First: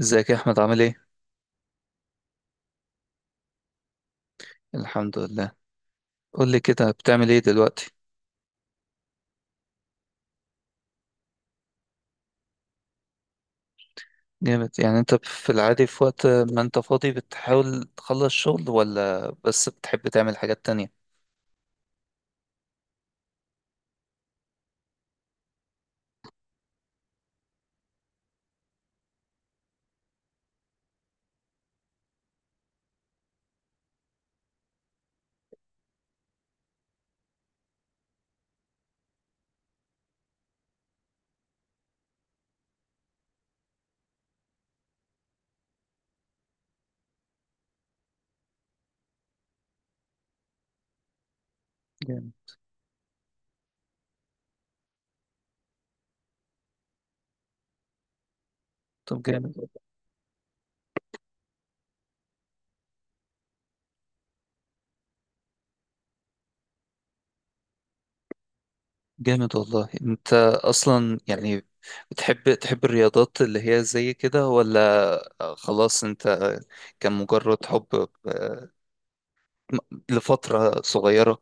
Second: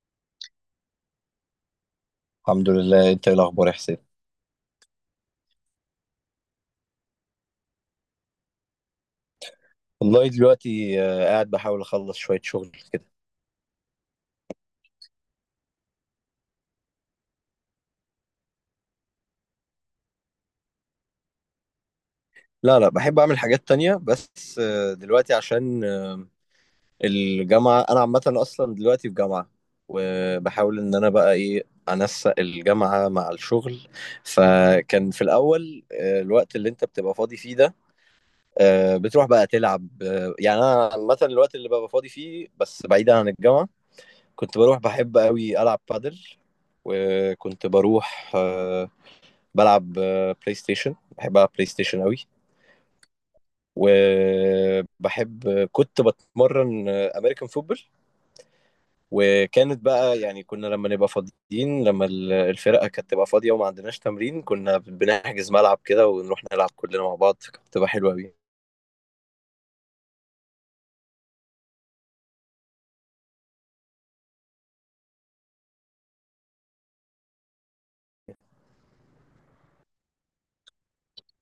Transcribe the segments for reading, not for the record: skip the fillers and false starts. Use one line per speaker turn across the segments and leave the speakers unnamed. ازيك يا احمد؟ عامل ايه؟
الحمد لله. انت ايه الاخبار يا حسين؟
الحمد لله. قول لي كده، بتعمل ايه دلوقتي؟
والله دلوقتي قاعد بحاول اخلص شوية شغل كده.
جامد. يعني انت في العادي، في وقت ما انت فاضي، بتحاول تخلص شغل ولا بس بتحب تعمل حاجات تانية؟
لا، بحب اعمل حاجات تانية، بس دلوقتي عشان الجامعة. انا عامة اصلا دلوقتي في جامعة، وبحاول ان انا بقى ايه، انسق الجامعة مع الشغل. فكان في الاول الوقت اللي انت بتبقى فاضي فيه ده، بتروح بقى تلعب. يعني انا عامة الوقت اللي ببقى فاضي فيه بس بعيدا عن الجامعة، كنت بروح بحب قوي العب بادل، وكنت بروح بلعب بلاي ستيشن. بحب العب بلاي ستيشن قوي.
جامد.
وبحب كنت بتمرن امريكان فوتبول.
طب جامد.
وكانت بقى يعني كنا لما نبقى فاضيين، لما الفرقه كانت تبقى فاضيه وما عندناش تمرين، كنا بنحجز ملعب كده ونروح نلعب كلنا مع بعض. كانت بتبقى حلوه قوي.
جامد والله. انت اصلا يعني بتحب، تحب الرياضات اللي هي زي كده ولا خلاص؟ انت كان مجرد حب، لفترة صغيرة؟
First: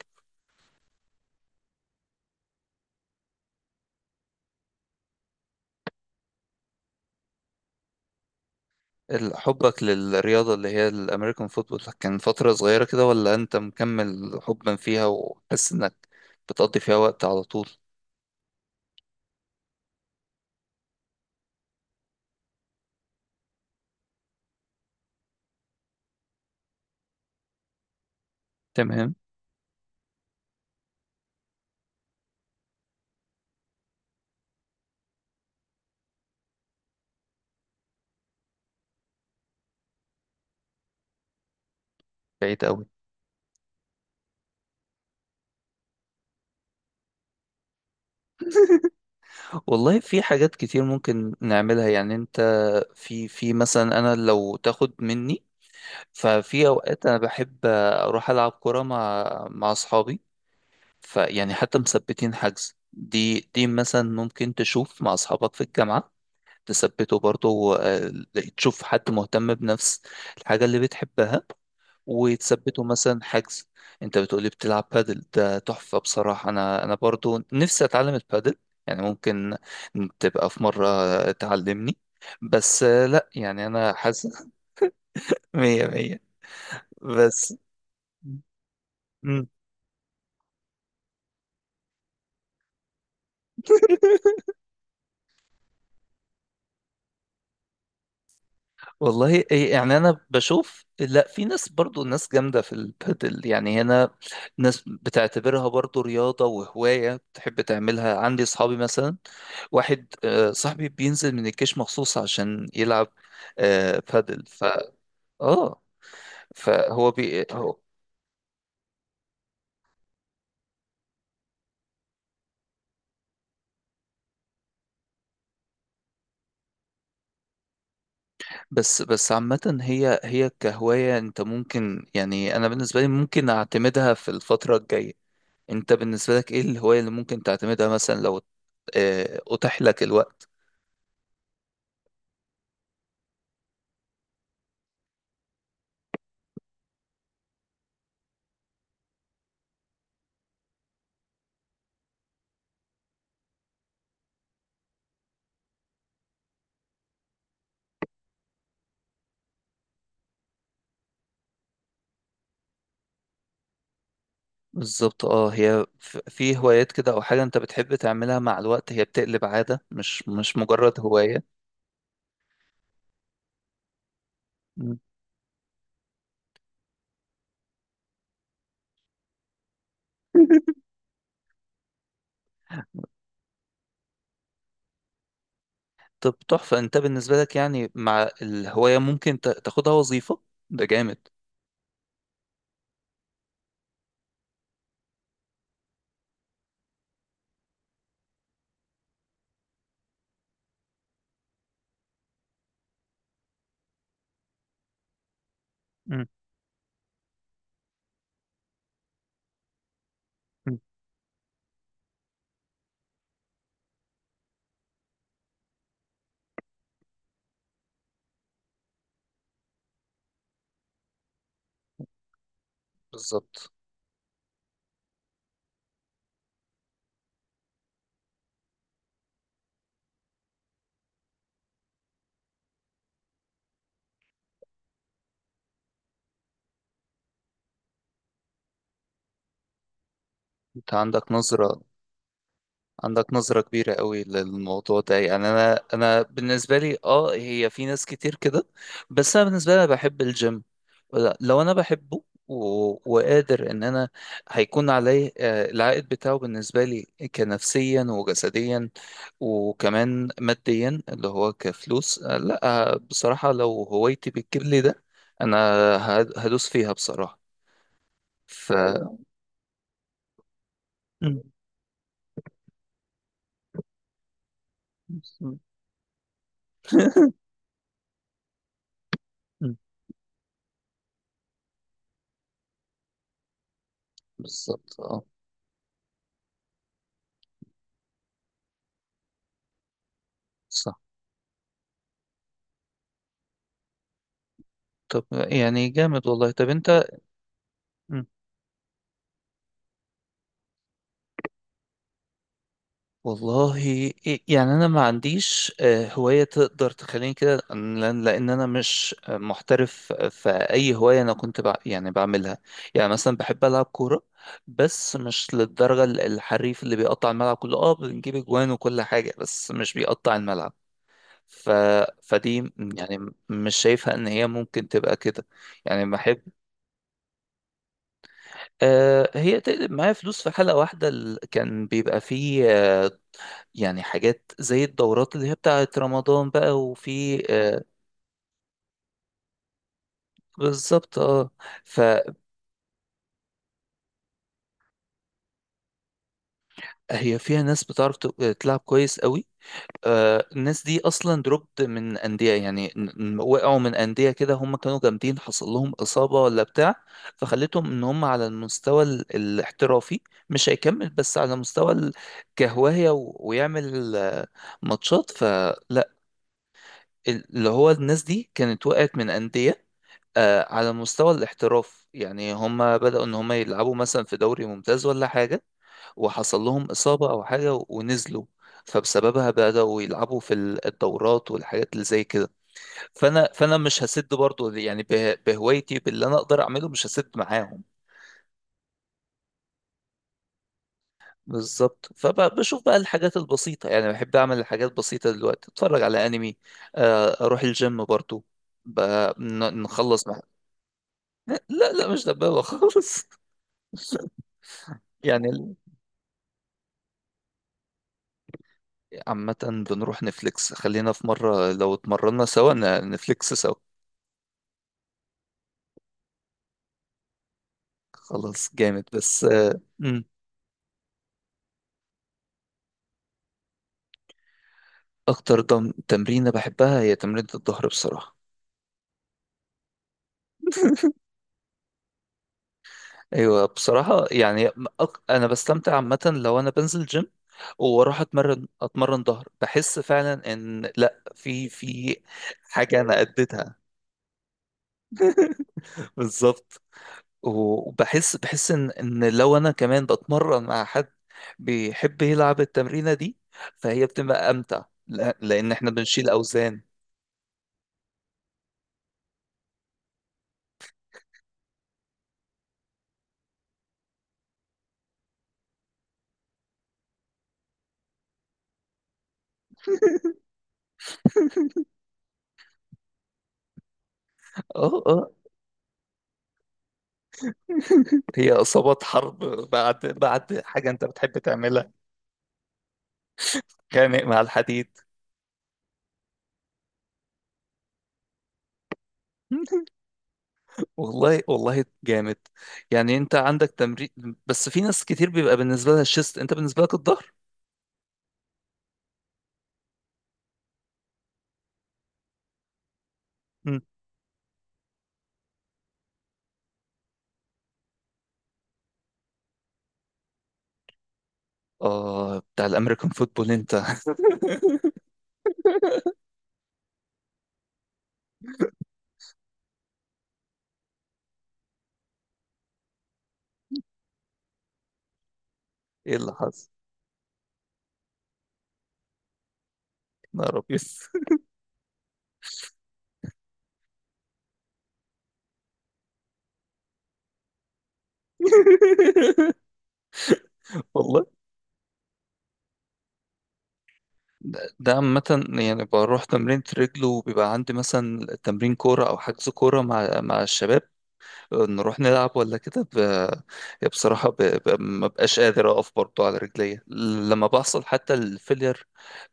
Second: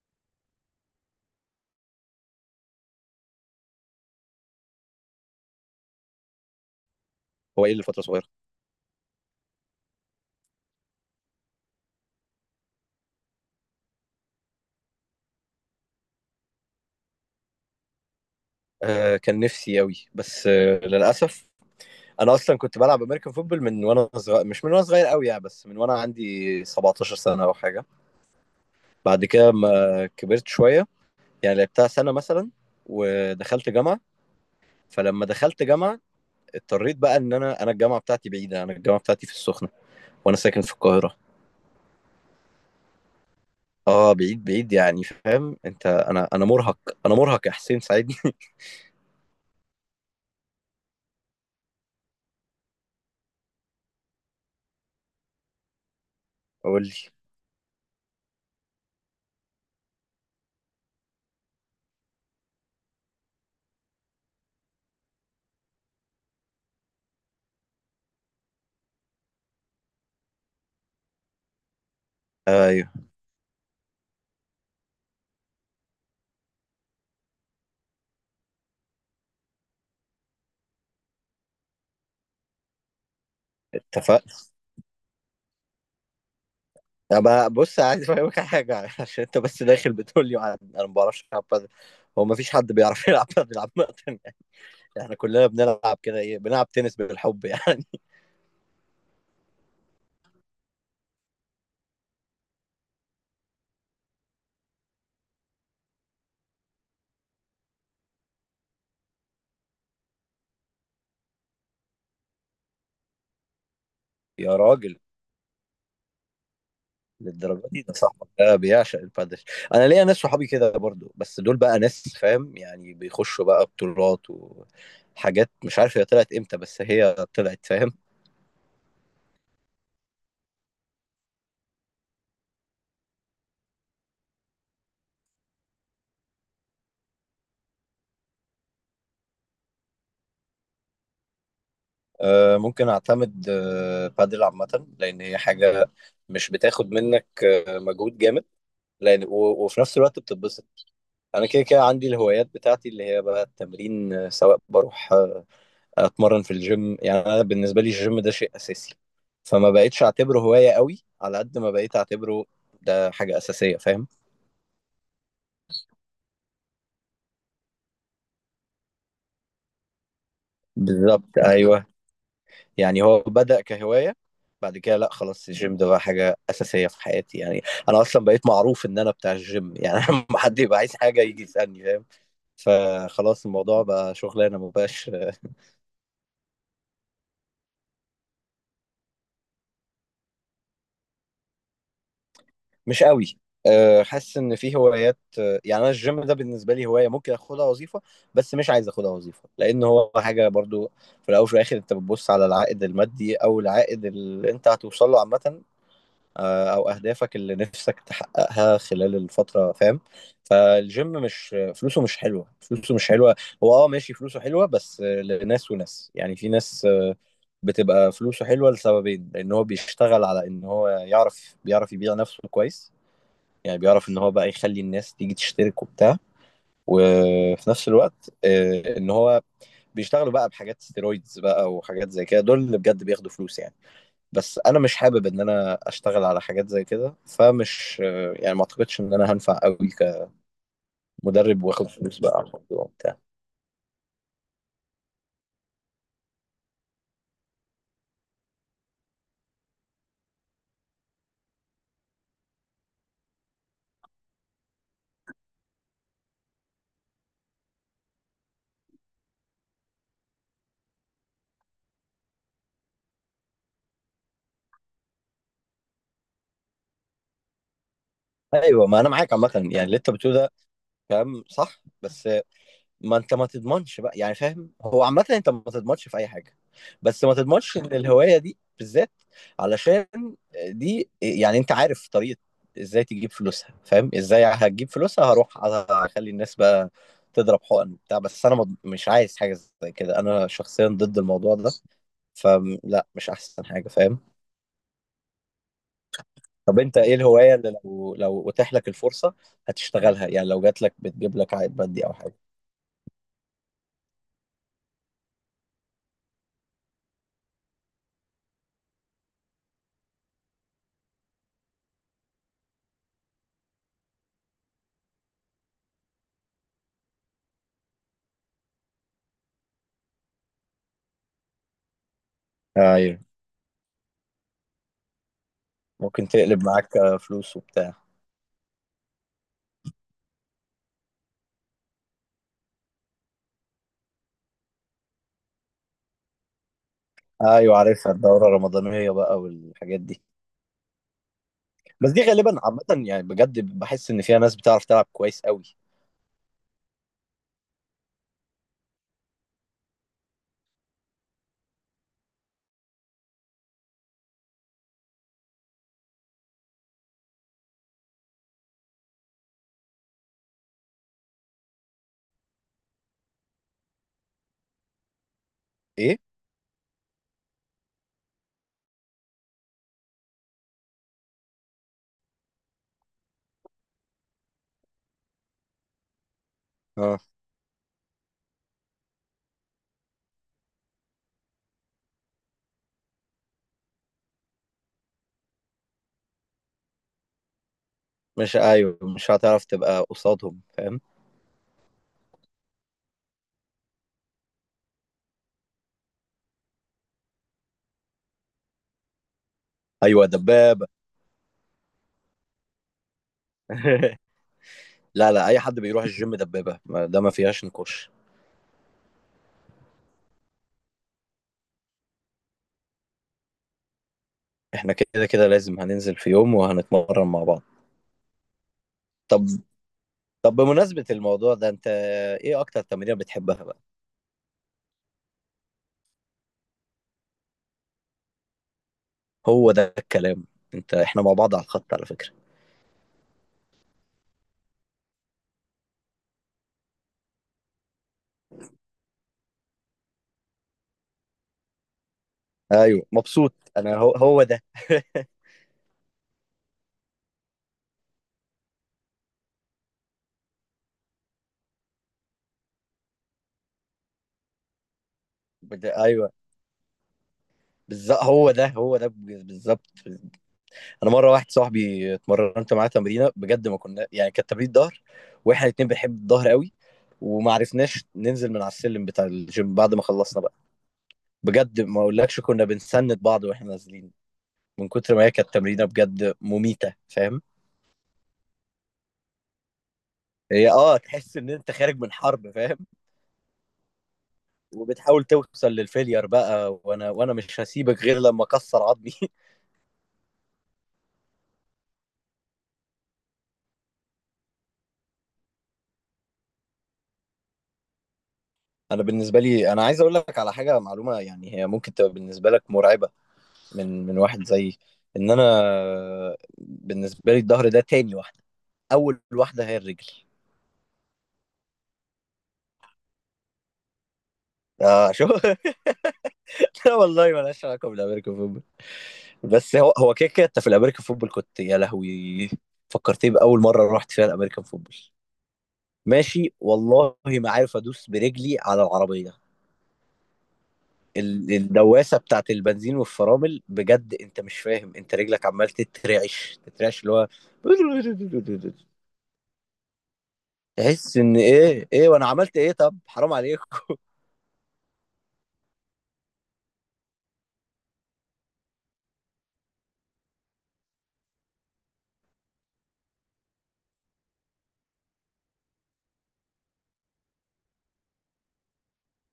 هو ايه لفتره صغيره؟
حبك للرياضة اللي هي الأمريكان فوتبول كان فترة صغيرة كده، ولا أنت مكمل حبا فيها وحاسس إنك بتقضي فيها وقت على طول؟
آه، كان نفسي قوي بس للاسف، انا اصلا كنت بلعب امريكان فوتبول من وانا صغير، مش من وانا صغير قوي يعني، بس من وانا عندي 17 سنه او حاجه.
تمام.
بعد كده ما كبرت شويه، يعني لعبتها سنه مثلا، ودخلت جامعه. فلما دخلت جامعه اضطريت بقى ان انا الجامعه بتاعتي بعيده. انا الجامعه بتاعتي في السخنه، وانا ساكن في القاهره.
بعيد أوي.
اه، بعيد يعني، فاهم انت؟ انا مرهق. انا مرهق يا حسين، ساعدني.
والله في حاجات كتير ممكن نعملها. يعني أنت، في مثلا أنا لو تاخد مني، ففي
قول لي.
أوقات أنا بحب أروح ألعب كورة مع، مع أصحابي. فيعني حتى مثبتين حجز، دي مثلا ممكن تشوف مع أصحابك في الجامعة، تثبته برضه. آه، تشوف حد مهتم بنفس الحاجة اللي بتحبها، وتثبته
ايوه.
مثلا حجز. انت بتقولي بتلعب بادل، ده تحفة بصراحة. انا برضه نفسي اتعلم البادل، يعني ممكن تبقى في مرة تعلمني. بس لا يعني انا
اتفقنا.
حاسس مية مية.
أبقى
بس
بص، عايز افهمك على حاجه، عشان انت
مم.
بس داخل بتقول لي انا ما بعرفش العب بادل. هو ما فيش حد بيعرف يلعب بادل عامه احنا كلنا بنلعب كده ايه، بنلعب تنس بالحب يعني.
والله إيه يعني، انا بشوف، لا في ناس برضو، ناس جامده في البادل يعني هنا. ناس بتعتبرها برضو رياضه وهوايه بتحب تعملها. عندي صحابي مثلا، واحد صاحبي بينزل من الجيش مخصوص عشان يلعب بادل.
يا
ف
راجل،
اه، فهو بي
للدرجه
هو
دي؟ ده صاحبك ده بيعشق البادل. انا ليا ناس صحابي كده برضو، بس دول بقى ناس فاهم يعني، بيخشوا بقى بطولات وحاجات مش عارف هي طلعت امتى، بس هي طلعت، فاهم.
بس عامة هي، هي كهواية انت ممكن، يعني انا بالنسبة لي ممكن اعتمدها في الفترة الجاية. انت بالنسبة لك ايه الهواية اللي ممكن تعتمدها مثلا لو اتاح لك الوقت؟
آه، ممكن اعتمد آه بادل عامه، لان هي حاجه مش بتاخد منك آه مجهود جامد، لان وفي نفس الوقت بتتبسط. انا كده كده عندي الهوايات بتاعتي، اللي هي بقى التمرين. سواء بروح اتمرن في الجيم، يعني انا بالنسبه لي الجيم ده شيء اساسي، فما بقتش اعتبره هوايه قوي على قد ما بقيت اعتبره ده حاجه اساسيه، فاهم.
بالظبط اه. هي في هوايات كده، او حاجة انت بتحب تعملها مع الوقت، هي بتقلب عادة، مش مجرد
بالظبط،
هواية.
ايوه. يعني هو بدأ كهوايه، بعد كده
مم.
لا خلاص الجيم ده بقى حاجه اساسيه في حياتي يعني. انا اصلا بقيت معروف ان انا بتاع الجيم يعني لما حد يبقى عايز حاجه يجي يسالني، فاهم. فخلاص الموضوع بقى شغلانه ما بقاش.
طب تحفة. انت بالنسبة لك يعني، مع الهواية، ممكن تاخدها وظيفة، ده جامد.
مش قوي. أه، حاسس ان في هوايات أه، يعني انا الجيم ده بالنسبه لي هوايه ممكن اخدها وظيفه، بس مش عايز اخدها وظيفه لان هو حاجه برضو. في الاول وفي الاخر انت بتبص على العائد المادي او العائد اللي انت هتوصل له عامه.
مم.
أه، او اهدافك اللي نفسك تحققها خلال الفتره، فاهم.
مم.
فالجيم مش فلوسه مش حلوه، فلوسه مش حلوه. هو اه ماشي فلوسه حلوه، بس لناس وناس يعني. في ناس أه، بتبقى فلوسه حلوه لسببين، لان هو بيشتغل على ان هو يعرف بيعرف يبيع نفسه كويس،
بالظبط.
يعني بيعرف ان هو بقى يخلي الناس تيجي تشترك وبتاع. وفي نفس الوقت ان هو بيشتغلوا بقى بحاجات ستيرويدز بقى وحاجات زي كده، دول اللي بجد بياخدوا فلوس يعني. بس انا مش حابب ان انا اشتغل على حاجات زي كده، فمش يعني ما اعتقدش ان انا هنفع قوي
انت عندك
كمدرب
نظرة،
واخد فلوس بقى على الموضوع وبتاع.
عندك نظرة كبيرة قوي للموضوع ده. يعني أنا بالنسبة لي أه، هي في ناس كتير كده، بس أنا بالنسبة لي أنا بحب الجيم. لو أنا بحبه، وقادر إن أنا هيكون عليه العائد بتاعه بالنسبة لي كنفسيا وجسديا، وكمان ماديا اللي هو كفلوس، لا. بصراحة لو هوايتي بتجيب لي ده، أنا هدوس فيها بصراحة. ف،
ايوه، ما انا معاك عامه، يعني اللي انت بتقوله ده
م-
كلام صح، بس ما انت ما تضمنش بقى، يعني فاهم، هو عامة انت
م-
ما تضمنش في اي حاجة. بس ما تضمنش ان الهواية دي بالذات،
م-
علشان دي يعني، انت عارف طريقة ازاي تجيب فلوسها، فاهم، ازاي هتجيب
بالظبط أه.
فلوسها؟ هروح اخلي الناس بقى تضرب حقن وبتاع، بس انا مش عايز حاجة زي كده. انا شخصيا ضد الموضوع ده، فلا، مش احسن حاجة، فاهم.
طب يعني جامد والله. طب
طب
انت،
انت ايه الهواية اللي لو
مم.
لو اتاح لك الفرصة هتشتغلها يعني، لو جات لك بتجيب لك عائد مادي او حاجة؟
والله، يعني انا ما عنديش هواية تقدر تخليني كده، لان لأن انا مش محترف في اي هواية انا كنت بع، يعني بعملها. يعني مثلا بحب العب كورة، بس مش للدرجة الحريف اللي بيقطع الملعب كله. اه بنجيب اجوان وكل حاجة، بس مش بيقطع الملعب. ف... فدي يعني
ايوه
مش شايفها ان هي ممكن تبقى كده. يعني
ممكن
بحب،
تقلب معاك فلوس وبتاع.
هي تقلب معايا فلوس. في حلقة واحدة كان بيبقى فيه يعني حاجات زي الدورات اللي هي بتاعت رمضان بقى، وفي
ايوه
آه،
عارفها، الدوره الرمضانيه بقى والحاجات دي.
بالظبط اه.
بس دي
فهي،
غالبا عامه يعني، بجد بحس ان فيها ناس بتعرف تلعب كويس قوي.
فيها ناس بتعرف تلعب كويس قوي. آه الناس دي اصلا دروبت من انديه، يعني وقعوا من انديه كده. هم كانوا جامدين، حصل لهم اصابه ولا بتاع، فخلتهم ان هم على المستوى الاحترافي مش هيكمل، بس على مستوى كهوايه ويعمل ماتشات. فلا
ايه.
اللي هو الناس دي كانت وقعت من انديه، آه على مستوى الاحتراف. يعني هم بدأوا ان هم يلعبوا مثلا في دوري ممتاز ولا حاجة، وحصل لهم
اه.
إصابة او حاجة ونزلوا، فبسببها بدأوا يلعبوا في الدورات والحاجات اللي زي كده. فانا مش هسد برضو، يعني بهوايتي باللي انا اقدر اعمله مش هسد معاهم.
مش، ايوه مش هتعرف تبقى قصادهم، فاهم.
بالظبط. فبشوف بقى الحاجات البسيطة، يعني بحب اعمل الحاجات بسيطة دلوقتي، اتفرج على انمي، آه اروح الجيم برضو، ب- نخلص
ايوه،
مع.
دبابه.
لا لا مش دبابة خالص.
لا لا، اي
يعني
حد بيروح الجيم دبابه، ده ما فيهاش نقاش.
عامة بنروح نفليكس. خلينا في مرة، لو اتمرنا سوا نفليكس سوا.
احنا كده كده لازم هننزل في يوم وهنتمرن مع بعض.
خلاص جامد. بس
طب،
مم.
طب بمناسبة الموضوع ده، انت ايه اكتر تمرين بتحبها بقى؟
أكتر تمرينة بحبها هي تمرينة الظهر بصراحة.
هو ده الكلام. انت احنا مع بعض على الخط على فكرة.
أيوة بصراحة يعني. أنا بستمتع عامة لو أنا بنزل جيم، واروح اتمرن ظهر، بحس فعلا ان لا، في في حاجه
ايوه
انا
مبسوط
اديتها.
انا، هو ده
بالظبط. وبحس ان، ان لو انا كمان بتمرن مع حد بيحب يلعب التمرينة دي، فهي بتبقى امتع، لان احنا بنشيل
ايوه
اوزان.
بالظبط، هو ده بالظبط. انا مره واحد صاحبي اتمرنت معاه تمرينه بجد، ما كنا يعني كانت تمرين ظهر، واحنا الاتنين بنحب الظهر قوي، وما عرفناش ننزل من على السلم بتاع الجيم بعد ما خلصنا بقى. بجد ما اقولكش كنا بنسند بعض واحنا نازلين، من
اه
كتر ما
اه.
هي كانت تمرينه بجد مميته، فاهم.
هي اصابات حرب. بعد
هي
حاجة
اه،
انت
تحس
بتحب
ان انت
تعملها.
خارج من حرب، فاهم.
خانق مع الحديد.
وبتحاول توصل للفيلير بقى، وانا مش هسيبك غير لما اكسر عظمي
والله والله جامد. يعني انت عندك تمرين، بس في ناس كتير بيبقى بالنسبة لها الشيست، انت بالنسبة لك الظهر.
انا بالنسبه لي، انا عايز اقول لك على حاجه معلومه يعني، هي ممكن تبقى بالنسبه لك مرعبه
مم.
من واحد زيي، ان انا بالنسبه لي الظهر ده تاني واحده، اول واحده هي الرجل.
اه بتاع الامريكان فوتبول انت.
اه شو. لا والله مالهاش علاقه بالامريكان فوتبول، بس هو هو كده كده انت في الامريكان فوتبول كنت يا لهوي. فكرتني باول مره رحت فيها الامريكان فوتبول،
ايه اللي
ماشي
حصل؟
والله ما عارف ادوس برجلي على العربيه.
يا رب.
الدواسه بتاعت البنزين والفرامل، بجد انت مش فاهم، انت رجلك عمال تترعش اللي هو تحس
والله
ان ايه، ايه وانا عملت ايه، طب حرام عليكم.
ده، ده عامة، يعني بروح تمرين رجل، وبيبقى عندي مثلا تمرين كورة أو حجز كورة مع، مع الشباب، نروح نلعب ولا كده. بصراحة، ما بقاش قادر أقف برضو على رجليا لما بحصل حتى الفيلير،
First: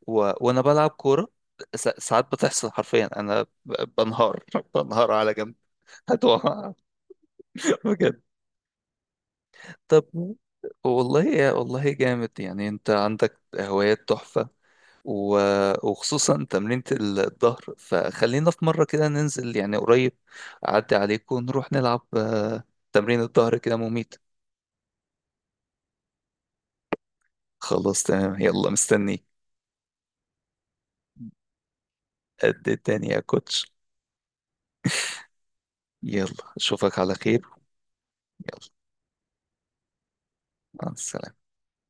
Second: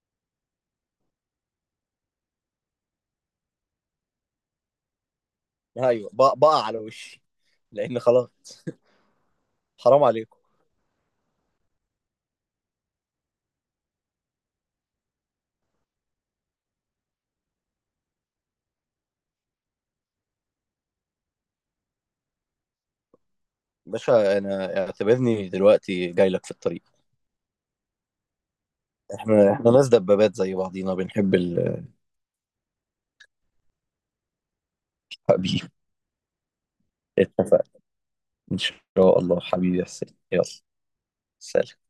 وأنا بلعب كورة. ساعات بتحصل حرفيا أنا بنهار بنهار على جنب.
ايوه، بقع
هتوقع.
على وشي، لان
بجد.
خلاص، حرام
طب.
عليكم.
والله والله جامد، يعني أنت عندك هوايات تحفة، وخصوصا تمرينة الظهر. فخلينا في مرة كده ننزل، يعني قريب، أعدي عليك ونروح نلعب تمرين الظهر كده مميت.
باشا، انا اعتبرني دلوقتي جاي لك في الطريق.
خلاص تمام، يلا مستنيك.
احنا ناس دبابات زي بعضينا، بنحب الحبيب.
قد الدنيا يا كوتش. يلا أشوفك على خير.
اتفقنا. ان
يلا
شاء الله، حبيبي يا حسين، يلا.
مع السلامة.
سلام.